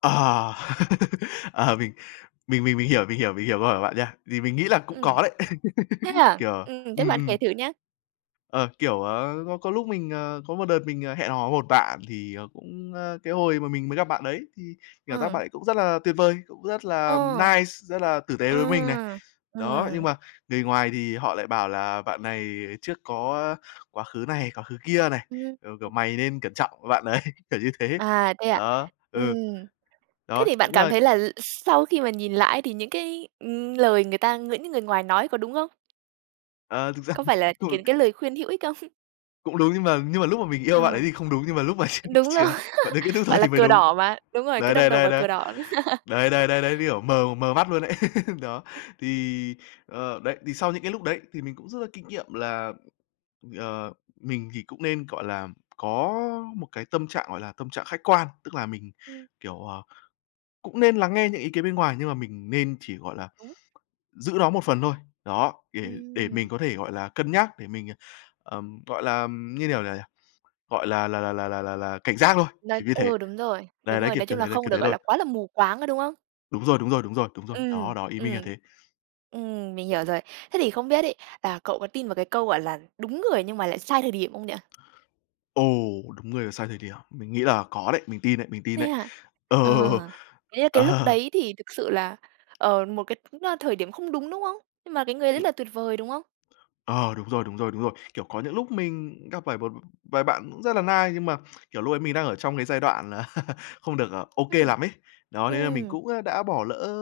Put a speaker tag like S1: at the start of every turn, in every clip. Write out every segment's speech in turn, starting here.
S1: Ờ. Ờ, mình mình mình mình hiểu mình hiểu mình hiểu câu hỏi bạn nha. Thì mình nghĩ là cũng
S2: Ừm.
S1: có đấy.
S2: Thế à?
S1: Kiểu
S2: Ừm, thế
S1: ừm,
S2: bạn kể
S1: ừm.
S2: thử nha.
S1: Ờ, kiểu, ờ, có có lúc mình, ờ, có một đợt mình, ờ, hẹn hò với một bạn thì, ờ, cũng, ờ, cái hồi mà mình mới gặp bạn đấy, thì cảm giác
S2: Ừm.
S1: bạn ấy cũng rất là tuyệt vời, cũng rất là
S2: Ờ.
S1: nice, rất là tử tế
S2: Ờ,
S1: với mình này. Đó, nhưng
S2: ừm.
S1: mà người ngoài thì họ lại bảo là bạn này trước có quá khứ này, quá khứ kia này,
S2: Ừm,
S1: ờ, kiểu:
S2: ừm.
S1: "Mày nên cẩn trọng với bạn đấy", kiểu như thế.
S2: À, thế à?
S1: Đó, ừ.
S2: Ừm. Thế
S1: Đó,
S2: thì bạn
S1: đúng
S2: cảm
S1: là
S2: thấy là sau khi mà nhìn lại ấy thì những cái, ừm, lời người ta những người ngoài nói có đúng không?
S1: Ờ, thực ra
S2: Có phải là cái
S1: [unintelligible]
S2: cái lời khuyên hữu ích không?
S1: Cũng đúng, nhưng mà nhưng mà lúc mà mình yêu bạn ấy
S2: Ờ.
S1: thì không đúng, nhưng mà lúc mà chia
S2: Đúng rồi,
S1: chia bạn ấy kết thúc rồi
S2: gọi là
S1: thì mới
S2: cờ
S1: đúng.
S2: đỏ mà, đúng rồi, cứ
S1: Đấy,
S2: đâm
S1: đấy,
S2: đầu
S1: đấy,
S2: vào
S1: đấy.
S2: cờ đỏ.
S1: Đấy, đấy, đấy, đấy, cái kiểu mờ mờ mắt luôn đấy, đó.
S2: Ừm.
S1: Thì, ờ, đấy, thì sau những cái lúc đấy thì mình cũng rút ra kinh nghiệm là, ờ, mình thì cũng nên, gọi là, có một cái tâm trạng gọi là tâm trạng khách quan, tức là mình,
S2: Ừm.
S1: kiểu, ờ, cũng nên lắng nghe những ý kiến bên ngoài nhưng mà mình nên chỉ, gọi là,
S2: Đúng.
S1: giữ nó một phần thôi. Đó, để để
S2: Ừm.
S1: mình có thể, gọi là, cân nhắc, để mình, ờ, ừm, gọi là, như kiểu nào nhỉ, gọi là là là là là là cảnh giác thôi,
S2: Nói
S1: kiểu như thế.
S2: ờ, đúng rồi,
S1: Đấy,
S2: đúng
S1: đấy,
S2: rồi,
S1: kiểu,
S2: nói
S1: kiểu
S2: chung là
S1: thế, đấy,
S2: không
S1: kiểu
S2: được,
S1: thế
S2: gọi
S1: thôi.
S2: là, quá là mù quáng, có đúng không?
S1: Đúng rồi, đúng rồi, đúng rồi, đúng rồi.
S2: Ừm,
S1: Đó, đó, ý mình là
S2: ừm.
S1: thế.
S2: Ừm, mình hiểu rồi. Thế thì không biết ấy là cậu có tin vào cái câu gọi là "Đúng người nhưng mà lại sai thời điểm" không nhỉ?
S1: Ồ, đúng người mà sai thời điểm. Mình nghĩ là có đấy, mình tin đấy, mình tin
S2: Thế
S1: đấy.
S2: hả?
S1: Ờ.
S2: Ờ, thế là cái lúc
S1: Ờ
S2: đấy thì thực sự là, ờ, một cái tính ra thời điểm không đúng, đúng không? Nhưng mà cái người đấy
S1: Ừm.
S2: là tuyệt vời, đúng không?
S1: Ờ, đúng rồi, đúng rồi, đúng rồi. Kiểu, có những lúc mình gặp phải một vài bạn cũng rất là nice nhưng mà, kiểu, lúc ấy mình đang ở trong cái giai đoạn là không được, à, OK
S2: Ừm,
S1: lắm ấy. Đó, thế là mình
S2: ừm.
S1: cũng, à, đã bỏ lỡ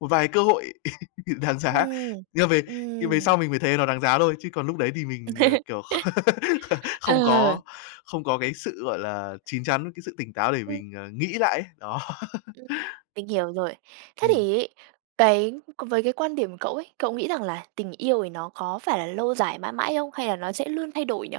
S1: một vài cơ hội đáng giá.
S2: Ừm,
S1: Nhưng về thì về sau
S2: ừm.
S1: mình mới thấy nó đáng giá thôi, chứ còn lúc đấy thì mình, ờ, kiểu, kh không
S2: Ờ.
S1: có không có cái sự, gọi là, chín chắn, cái sự tỉnh táo để
S2: Ừm.
S1: mình, à, nghĩ lại ấy. Đó.
S2: Ừm, mình hiểu rồi. Thế
S1: Ừm.
S2: thì ấy, cái, còn về cái quan điểm cậu ấy, cậu nghĩ rằng là tình yêu thì nó có phải là lâu dài mãi mãi không hay là nó sẽ luôn thay đổi nhỉ?